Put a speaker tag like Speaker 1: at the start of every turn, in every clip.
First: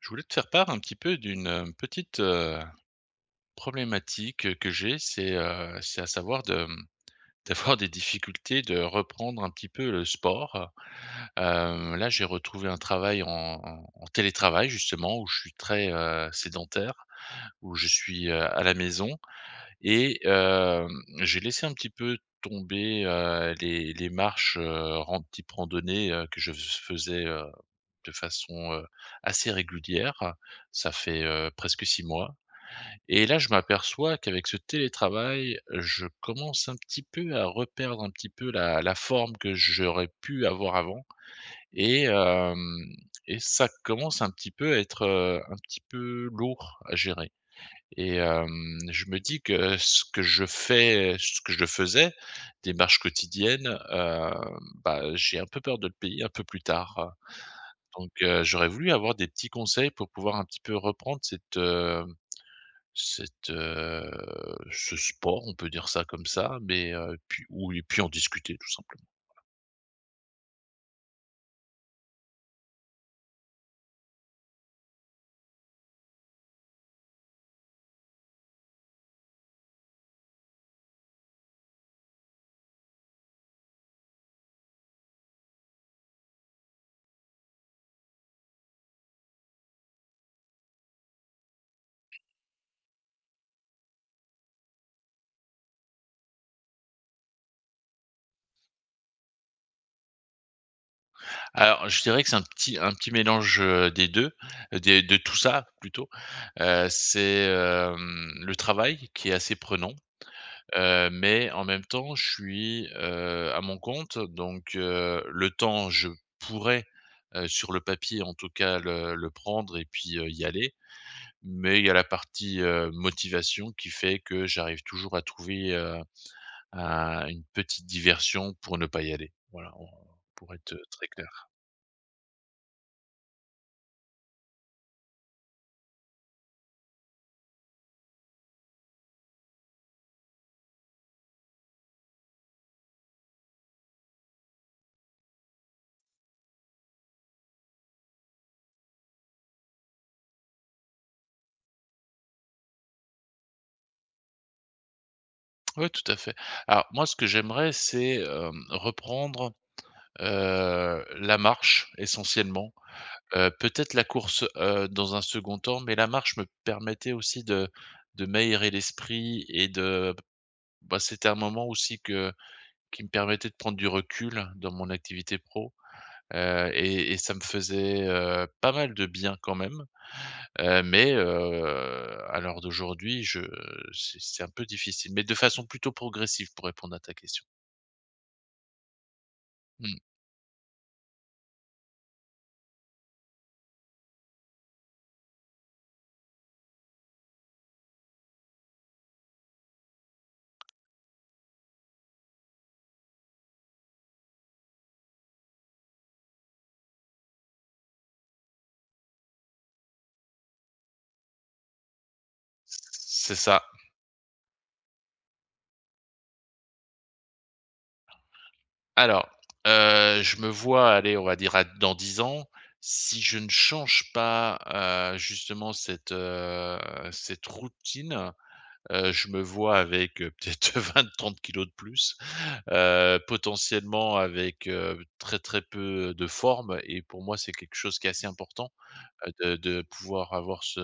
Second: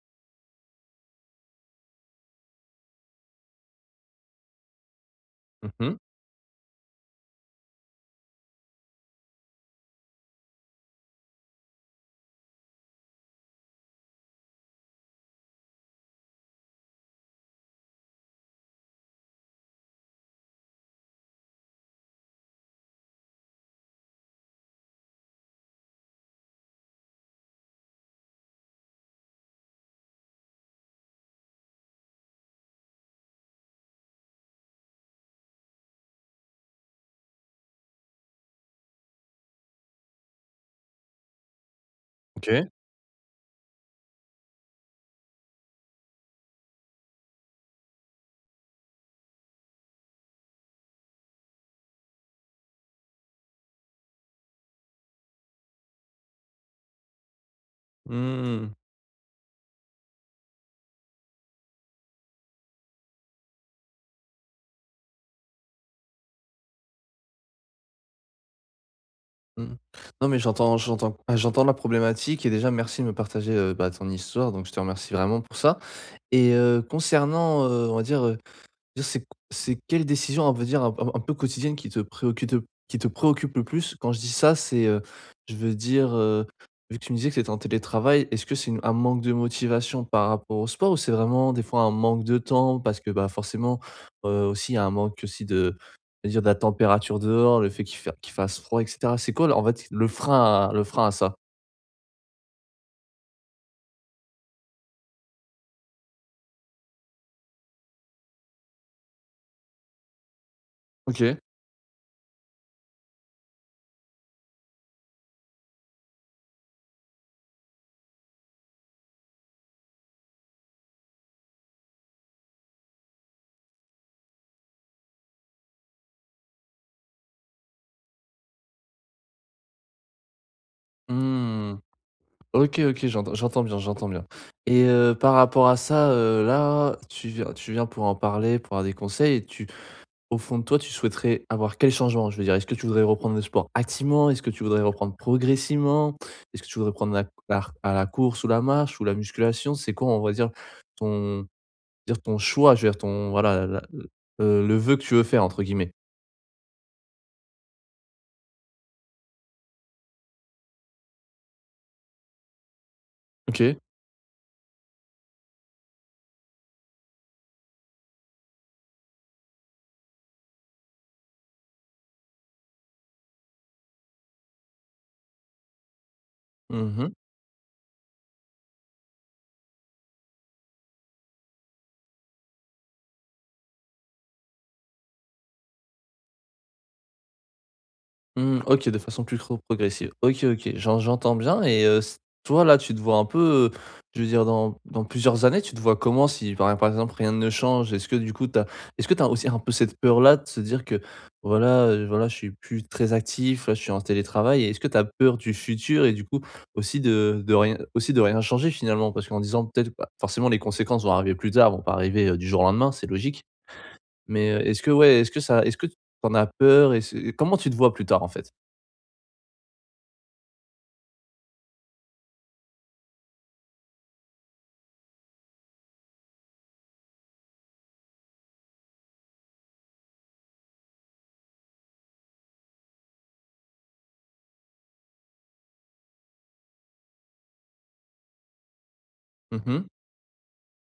Speaker 1: Je voulais te faire part un petit peu d'une, petite, problématique, que j'ai. C'est,
Speaker 2: Mmh
Speaker 1: heu,
Speaker 2: mh.
Speaker 1: c'est à savoir de, d'avoir des difficultés de reprendre un petit peu le sport. Là, j'ai retrouvé un travail en en télétravail justement où je suis très, sédentaire, où je suis, à la maison et j'ai laissé un petit peu tomber, les marches, ran type randonnée, que je faisais, de façon, assez régulière. Ça fait, presque 6 mois et là, je m'aperçois qu'avec ce télétravail, je commence un petit peu à reperdre un petit peu la forme que j'aurais pu avoir avant et
Speaker 2: OK.
Speaker 1: hem et ça commence un petit peu à être, un petit peu lourd à gérer et je me dis que ce que je faisais, des marches quotidiennes, bah, j'ai un peu peur de le payer un peu plus tard. Donc j'aurais
Speaker 2: Mmh.
Speaker 1: voulu avoir des petits conseils pour pouvoir un petit peu reprendre cette, heu, ce sport, on peut dire ça comme ça, mais puis ou et puis en discuter tout simplement.
Speaker 2: Mmh. Mmh. Non, mais j'entends la problématique, et déjà merci de me partager, bah, ton histoire, donc je te remercie vraiment pour ça. Et concernant, on va dire, Dire c'est c'est quelle décision, on va dire, un peu quotidienne qui te préoccupe le plus? Quand je dis ça, c'est, je veux dire, vu que tu me disais que c'était en télétravail, est-ce que c'est une un manque de motivation par rapport au sport, ou c'est vraiment des fois un manque de temps? Parce que, bah, forcément, aussi il y a un manque aussi de, on va dire, de la température dehors, le fait qu'il fasse froid et cetera. C'est quoi, là, en fait, le frein à ça?
Speaker 1: Alors je dirais que c'est un petit mélange, des 2, des de tout ça plutôt. C'est, le travail qui est assez prenant,
Speaker 2: OK.
Speaker 1: mais en même temps je suis, à mon compte donc le temps je pourrais, sur le papier en tout cas le prendre et puis, y aller. Mais il y a la partie, motivation qui fait que j'arrive toujours à trouver, un une petite diversion pour ne pas y aller. Voilà, en pour être très clair.
Speaker 2: Mmh. OK, OK, j'entends bien. Et par rapport à ça, là, tu viens pour en parler, pour avoir des conseils. Et tu, au fond de toi, tu souhaiterais avoir quel changement? Je veux dire, est-ce que tu voudrais reprendre le sport activement? Est-ce que tu voudrais reprendre progressivement? Est-ce que tu voudrais prendre la course ou la marche ou la musculation? C'est quoi, on va dire, ton, dire ton choix? Je veux dire ton, voilà, le vœu que tu veux faire entre
Speaker 1: Oui,
Speaker 2: guillemets.
Speaker 1: tout à fait. Alors moi, ce que j'aimerais, c'est, reprendre, la marche essentiellement. Heu,
Speaker 2: OK.
Speaker 1: peut-être la course, dans un second temps, mais la marche me permettait aussi de m'aérer l'esprit et de bah, c'était un moment aussi que qui me permettait de prendre du recul dans mon activité pro. Heu
Speaker 2: Mmh.
Speaker 1: et et ça me faisait, pas mal de bien quand même, mais à l'heure d'aujourd'hui, je c'est un peu difficile, mais de façon plutôt progressive pour répondre à ta question.
Speaker 2: Mmh, OK, de façon plus trop
Speaker 1: Mmh.
Speaker 2: progressive. OK, OK, j'entends bien. Et s toi, là, tu te vois un peu, je veux dire dans plusieurs années, tu te vois comment si par exemple rien ne change? Est-ce que tu as aussi un peu cette peur-là de se dire que voilà, voilà, je suis plus très actif, là, je suis en télétravail, et est-ce que tu as peur du futur et du coup aussi de rien aussi de rien changer finalement? Parce qu'en disant peut-être bah, forcément les conséquences vont arriver plus tard, vont pas arriver, du jour au lendemain, c'est
Speaker 1: C'est
Speaker 2: logique.
Speaker 1: ça.
Speaker 2: Mais, est-ce que ouais, est-ce que tu en as peur? Et ce comment tu te vois plus tard en fait?
Speaker 1: Alors, je me vois, allez, on va dire à dans 10 ans, si je ne change pas, justement cette, cette routine. Je me vois avec, peut-être 20, 30 kilos de plus, potentiellement avec, très, très peu de forme, et pour moi, c'est quelque chose qui est assez important, de
Speaker 2: Mmh mh.
Speaker 1: pouvoir avoir ce,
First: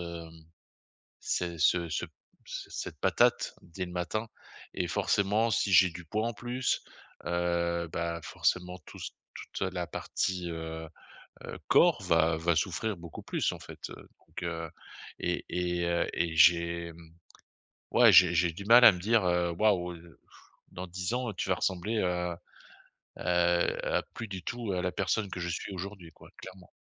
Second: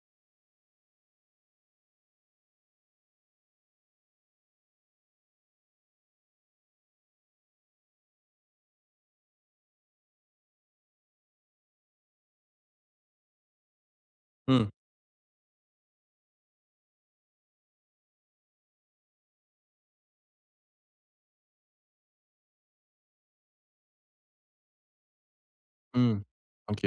Speaker 1: ce ce ce ce cette patate dès le matin, et forcément, si j'ai du poids en plus, bah, forcément toute la partie, corps va souffrir beaucoup plus, en fait, donc
Speaker 2: Mmh.
Speaker 1: et j'ai, mmh ouais, j'ai du mal à me dire, «Waouh, dans 10 ans, tu vas ressembler, à plus du tout à la personne que je suis aujourd'hui»,
Speaker 2: Mmh.
Speaker 1: quoi, clairement.
Speaker 2: OK.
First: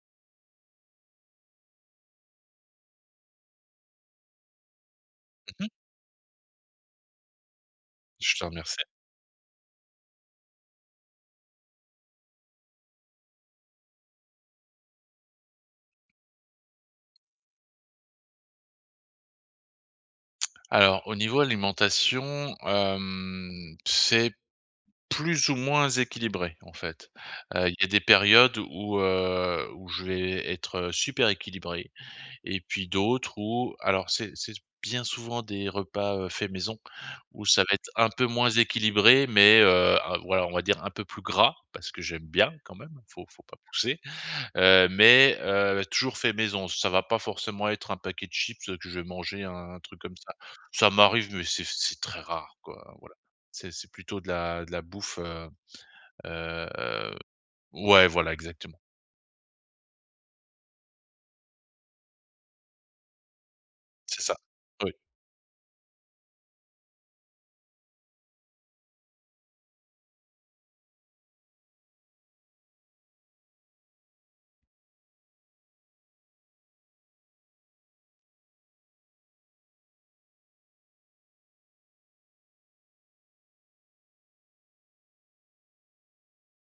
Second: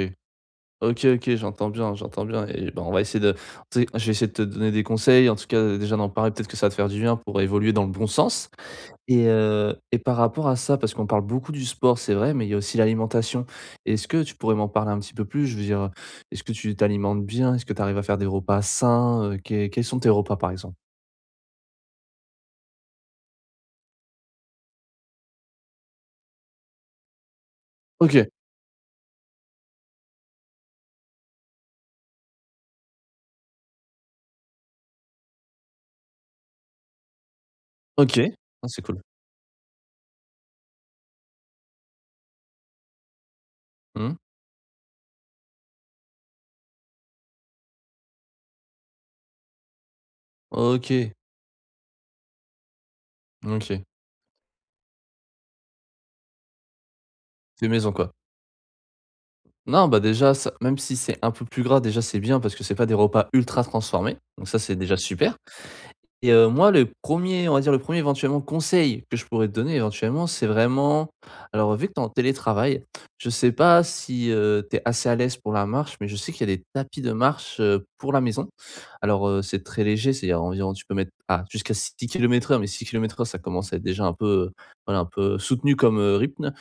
Speaker 2: OK, OK, j'entends bien. Et ben, on va essayer de... tu sais, je vais essayer de te donner des conseils, en tout cas,
Speaker 1: Mmh.
Speaker 2: déjà d'en parler, peut-être que ça va te faire du bien pour évoluer dans le bon
Speaker 1: Je te
Speaker 2: sens.
Speaker 1: remercie.
Speaker 2: Et et par rapport à ça, parce qu'on parle beaucoup du sport, c'est vrai, mais il y a aussi l'alimentation. Est-ce que tu pourrais m'en parler un petit peu plus? Je veux dire, est-ce que tu t'alimentes bien? Est-ce que tu arrives à faire des repas sains? Quels sont tes repas, par exemple?
Speaker 1: Alors au niveau alimentation, c'est plus ou moins équilibré, en fait. Il y a des
Speaker 2: OK,
Speaker 1: périodes où je vais être super équilibré. Et puis d'autres où alors c'est bien souvent des repas, faits maison, où ça va être un
Speaker 2: OK.
Speaker 1: peu moins
Speaker 2: Ah, c'est cool.
Speaker 1: équilibré, mais ah voilà, on va dire un peu plus gras parce que j'aime bien quand même, faut pas pousser,
Speaker 2: Mmh.
Speaker 1: mais toujours fait maison. Ça va pas forcément être un paquet de chips, que je vais manger, un truc comme ça. Ça
Speaker 2: OK,
Speaker 1: m'arrive, mais c'est très rare quoi, hein, voilà.
Speaker 2: OK.
Speaker 1: C'est plutôt de la bouffe, heu,
Speaker 2: Fait maison,
Speaker 1: ouais,
Speaker 2: quoi.
Speaker 1: voilà, exactement,
Speaker 2: Non, bah, déjà ça, même si c'est un peu plus gras, déjà c'est bien parce que c'est pas des repas ultra transformés,
Speaker 1: c'est ça.
Speaker 2: donc ça c'est
Speaker 1: Oui.
Speaker 2: déjà super. Et moi le premier, on va dire le premier éventuellement conseil que je pourrais te donner éventuellement, c'est vraiment, alors vu que t'es en télétravail, je sais pas si, tu es assez à l'aise pour la marche, mais je sais qu'il y a des tapis de marche, pour la maison. Alors, c'est très léger, c'est-à-dire environ tu peux mettre à jusqu'à 6 km/h, mais 6 km/h ça commence à être déjà un peu, voilà un peu soutenu comme, rythme.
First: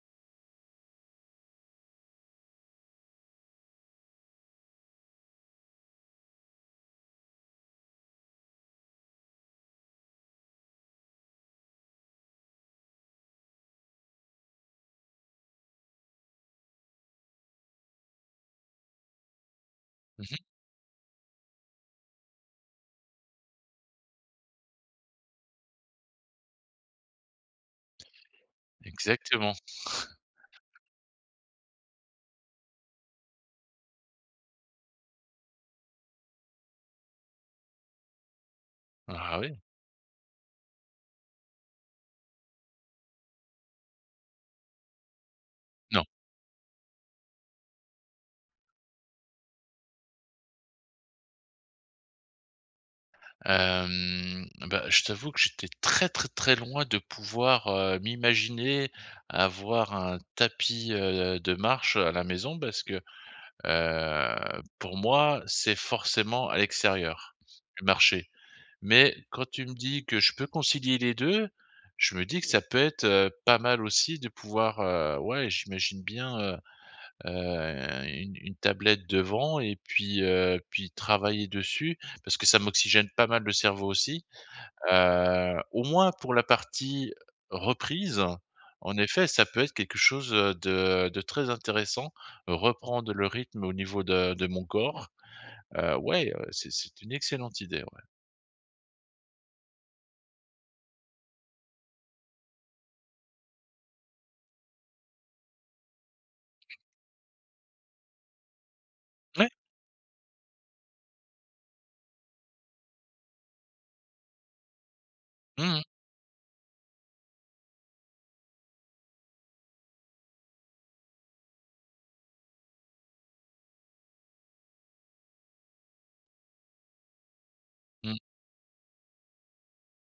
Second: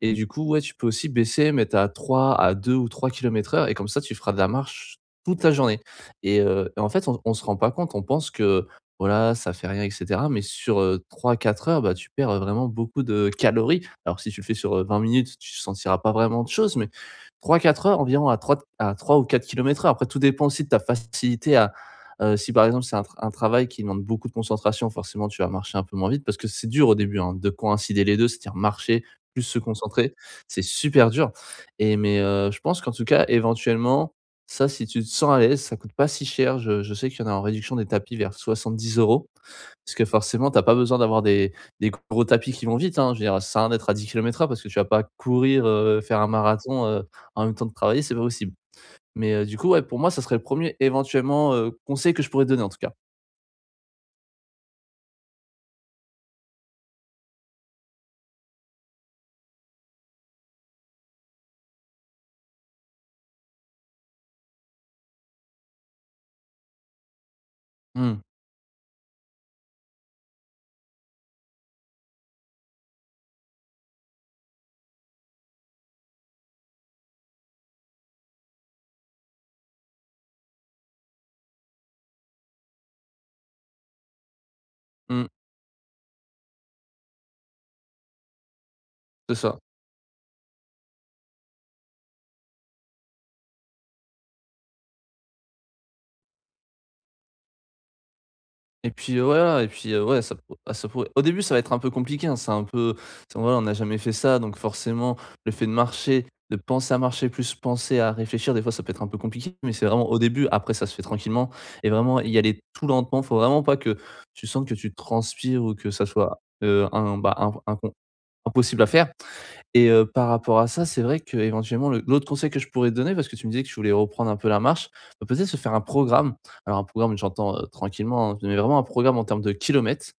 Speaker 2: Et du coup, ouais, tu peux aussi baisser, mettre à trois, à 2 ou 3 km/h, et comme ça, tu feras de la marche toute la journée. Et en fait, on se rend pas compte. On pense que, voilà, ça fait rien et cetera, mais sur, 3-4 heures, bah, tu perds vraiment beaucoup de calories. Alors si tu le fais sur, 20 minutes, tu sentiras pas vraiment de choses, mais trois quatre heures environ à trois, à 3 ou 4 km h... Après tout
Speaker 1: Mmh.
Speaker 2: dépend aussi de ta facilité à, si par exemple c'est un travail qui demande beaucoup de concentration, forcément tu vas marcher un peu moins vite parce que c'est dur au début, hein, de coïncider les deux, c'est-à-dire marcher plus
Speaker 1: Exactement.
Speaker 2: se concentrer, c'est super dur. Et mais je pense qu'en tout cas éventuellement, ça, si tu te sens à l'aise, ça coûte pas si cher. Je sais qu'il y en a en réduction des tapis vers 70 €,
Speaker 1: Ah oui.
Speaker 2: parce que forcément, t'as pas besoin d'avoir des gros tapis qui vont vite, hein. Je veux dire, ça sert à rien d'être à 10 km/h parce que tu vas pas courir,
Speaker 1: Non.
Speaker 2: faire un marathon, en même temps de travailler, c'est pas possible. Mais, du coup, ouais, pour moi, ça serait le premier éventuellement, conseil que je pourrais te donner en tout cas.
Speaker 1: Bah, je t'avoue que j'étais très, très, très loin de pouvoir, m'imaginer avoir un tapis, de marche à la maison parce que, pour moi, c'est forcément à l'extérieur, le
Speaker 2: Mmh.
Speaker 1: marché. Mais quand tu me dis que je peux concilier les 2, je me dis que ça peut être, pas mal aussi de pouvoir, ouais, j'imagine bien, heu, une tablette devant et puis travailler dessus parce que ça m'oxygène pas mal le cerveau aussi.
Speaker 2: Mmh.
Speaker 1: Au moins pour la partie reprise, en effet,
Speaker 2: C'est
Speaker 1: ça
Speaker 2: ça.
Speaker 1: peut être quelque chose de très intéressant. Reprendre le rythme au niveau de mon corps, ouais, c'est une excellente idée, ouais.
Speaker 2: Et puis, voilà, et puis, ouais, ça pourrait au début, ça va être un peu compliqué, hein, c'est un peu c'est voilà, on n'a jamais fait ça, donc forcément, le fait de marcher, de penser à marcher, plus penser à réfléchir, des fois, ça peut être un peu
Speaker 1: Ouais,
Speaker 2: compliqué, mais c'est vraiment au début. Après, ça se fait tranquillement et vraiment y aller tout lentement. Faut vraiment pas que tu sentes que tu transpires ou
Speaker 1: mmh mh,
Speaker 2: que ça soit, bah, impossible à faire. Et par rapport à ça, c'est vrai qu'éventuellement le l'autre conseil que je pourrais te donner, parce que tu me disais que tu voulais reprendre un peu la marche, bah, peut-être se faire un programme. Alors un programme, j'entends,
Speaker 1: mmh,
Speaker 2: tranquillement, hein, mais vraiment un programme en termes de kilomètres,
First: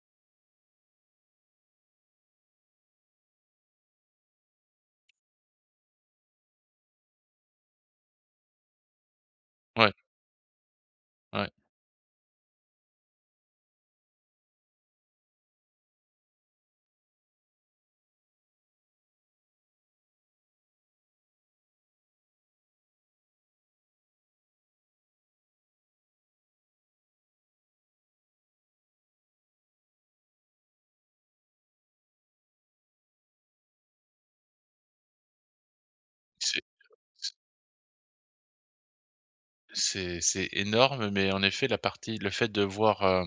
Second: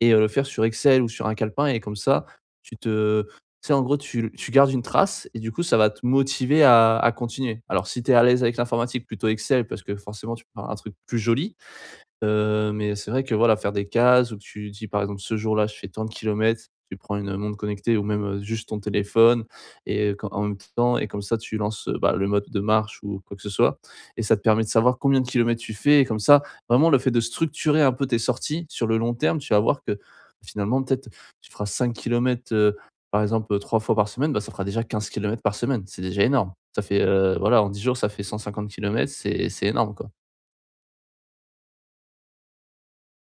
Speaker 2: et le faire sur Excel ou sur un calepin, et comme ça, tu te... tu sais, en gros, tu gardes une trace, et du coup, ça va te motiver à continuer. Alors si tu es à l'aise avec l'informatique, plutôt Excel parce
Speaker 1: ouais,
Speaker 2: que forcément, tu peux faire un truc plus
Speaker 1: ouais.
Speaker 2: joli. Mais c'est vrai que voilà, faire des cases où tu dis par exemple: «Ce jour-là, je fais tant de kilomètres». Tu prends une montre connectée, ou même, juste ton téléphone, et quand en même temps, et comme ça tu lances, bah, le mode de marche ou quoi que ce soit, et ça te permet de savoir combien de kilomètres tu fais, et comme ça, vraiment le fait de structurer un peu tes sorties sur le long terme, tu vas voir que finalement peut-être tu feras 5 kilomètres, par exemple, 3 fois par semaine, bah, ça fera déjà 15 kilomètres par semaine. C'est déjà énorme.
Speaker 1: C'est
Speaker 2: Ça fait, voilà, en 10 jours, ça fait 150 kilomètres, c'est énorme, quoi.
Speaker 1: c'est énorme, mais en effet, la partie le fait de voir,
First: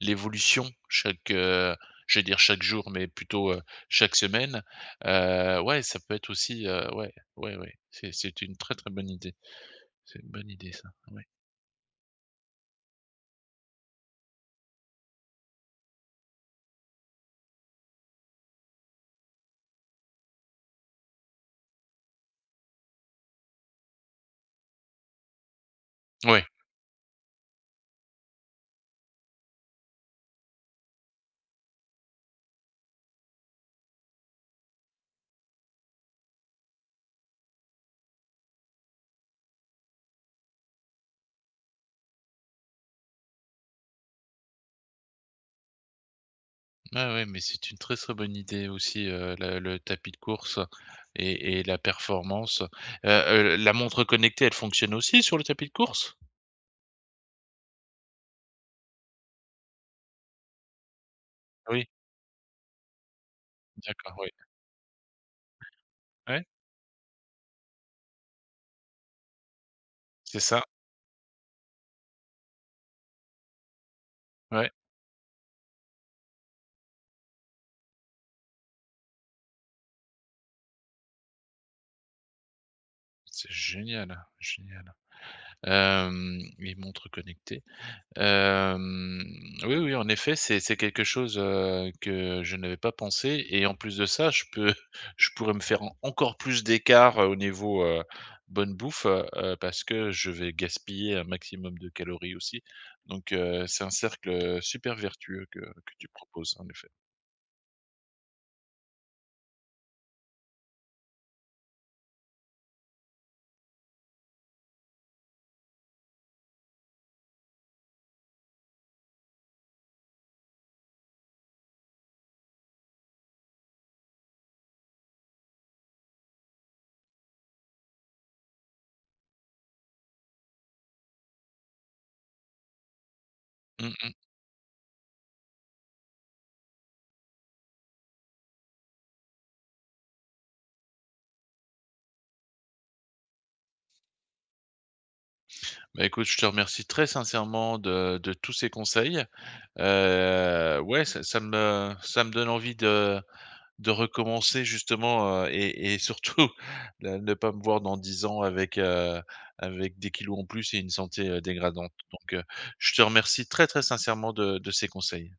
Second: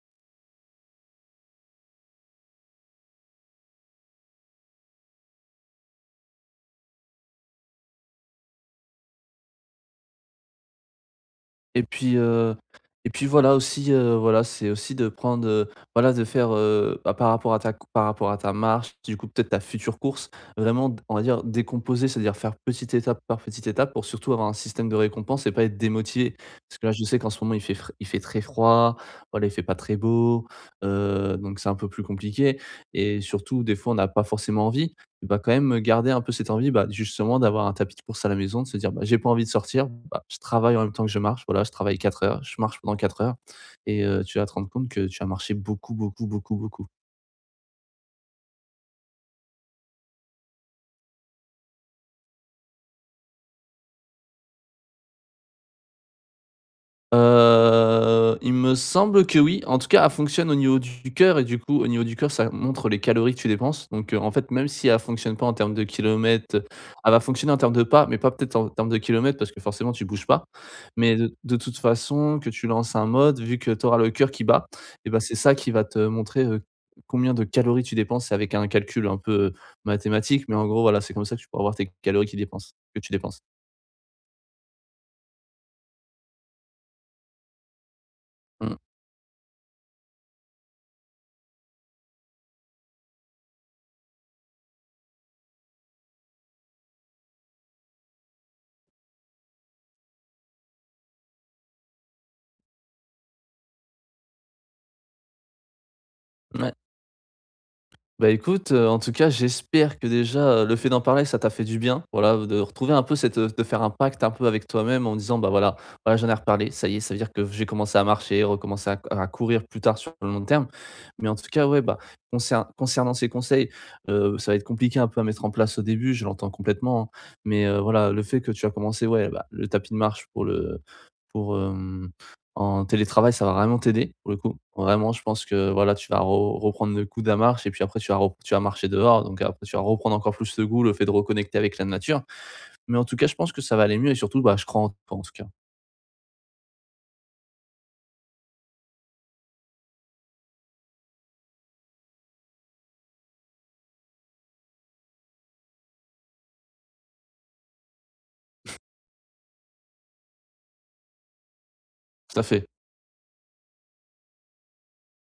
Speaker 1: l'évolution chaque, je vais dire chaque jour, mais plutôt, chaque semaine, ouais, ça peut être aussi, ouais, ouais, ouais, c'est une très, très bonne idée. C'est une bonne idée ça, ouais.
Speaker 2: Et puis, heu et puis voilà aussi, voilà, c'est aussi de prendre, voilà, de faire, bah, par rapport à ta cou par rapport à ta marche, du coup peut-être ta future course, vraiment d on va dire décomposer, c'est-à-dire faire petite étape par petite étape pour surtout avoir un système de récompense et pas être démotivé.
Speaker 1: Ouais,
Speaker 2: Parce que là, je sais qu'en ce moment il fait très froid, voilà, il fait pas très beau, donc c'est un peu plus compliqué, et surtout des fois on n'a pas forcément envie... va quand même garder un peu cette envie, bah, justement d'avoir un tapis de course à la maison, de se dire: «Bah, j'ai pas envie de sortir, bah, je travaille en même temps que je marche, voilà, je travaille 4 heures, je marche pendant 4 heures». Et tu vas te rendre compte que tu as marché beaucoup, beaucoup, beaucoup, beaucoup.
Speaker 1: ouais, ouais, mais c'est une très, très bonne idée aussi, le tapis de course et la performance. Heu, la montre connectée, elle fonctionne aussi sur le tapis de course?
Speaker 2: Il me semble que oui. En tout cas, elle fonctionne au niveau du cœur, et du coup, au
Speaker 1: Oui,
Speaker 2: niveau du cœur, ça montre les calories que tu dépenses. Donc,
Speaker 1: d'accord,
Speaker 2: en
Speaker 1: oui.
Speaker 2: fait, même si elle fonctionne pas en termes de
Speaker 1: Ouais,
Speaker 2: kilomètres, elle va fonctionner en termes de pas, mais pas peut-être en termes de kilomètres parce que forcément tu bouges
Speaker 1: c'est
Speaker 2: pas.
Speaker 1: ça,
Speaker 2: Mais de toute façon, que tu lances un mode, vu que tu auras le cœur qui bat,
Speaker 1: ouais.
Speaker 2: et ben c'est ça qui va te montrer, combien de calories tu dépenses. C'est avec un calcul un peu mathématique. Mais en gros, voilà, c'est comme ça que tu pourras voir tes calories qui dépensent que tu dépenses.
Speaker 1: C'est génial, génial. Les montres connectées.
Speaker 2: Mmh,
Speaker 1: Hem, oui, oui, en effet, c'est quelque chose, que je n'avais pas pensé, et en plus de ça, je peux je pourrais me faire en encore plus d'écart, au niveau, bonne bouffe, parce que je vais gaspiller un maximum de calories aussi. Donc c'est un cercle super vertueux que tu proposes, en
Speaker 2: ouais.
Speaker 1: effet.
Speaker 2: Bah, écoute, en tout cas, j'espère que déjà, le fait d'en parler, ça t'a fait du bien. Voilà, de faire un pacte un peu avec toi-même en disant: «Bah, voilà, voilà, j'en ai reparlé, ça y est, ça veut dire que j'ai commencé à marcher, recommencer à courir plus tard sur le long terme». Mais en tout cas, ouais, bah, concernant ces conseils, ça va être compliqué un peu à mettre en place au début, je l'entends complètement, hein. Mais, voilà, le fait que tu as commencé, ouais, bah, le tapis de marche pour, en télétravail, ça va vraiment
Speaker 1: Mmh
Speaker 2: t'aider
Speaker 1: mh.
Speaker 2: pour le coup. Vraiment, je pense que voilà, tu vas re reprendre le coup de la marche, et puis après tu vas marcher dehors, donc après tu vas reprendre encore plus ce goût, le fait de reconnecter avec la nature. Mais en tout cas, je pense que ça va aller mieux, et surtout, bah, je crois en toi en tout cas.
Speaker 1: Bah, écoute, je te remercie très sincèrement de tous ces conseils. Ouais, ça me donne envie de recommencer justement, et surtout la ne pas me voir dans 10 ans avec, avec des kilos en plus et une santé, dégradante. Donc,
Speaker 2: Tout à fait.
Speaker 1: je te remercie très, très sincèrement de ces conseils.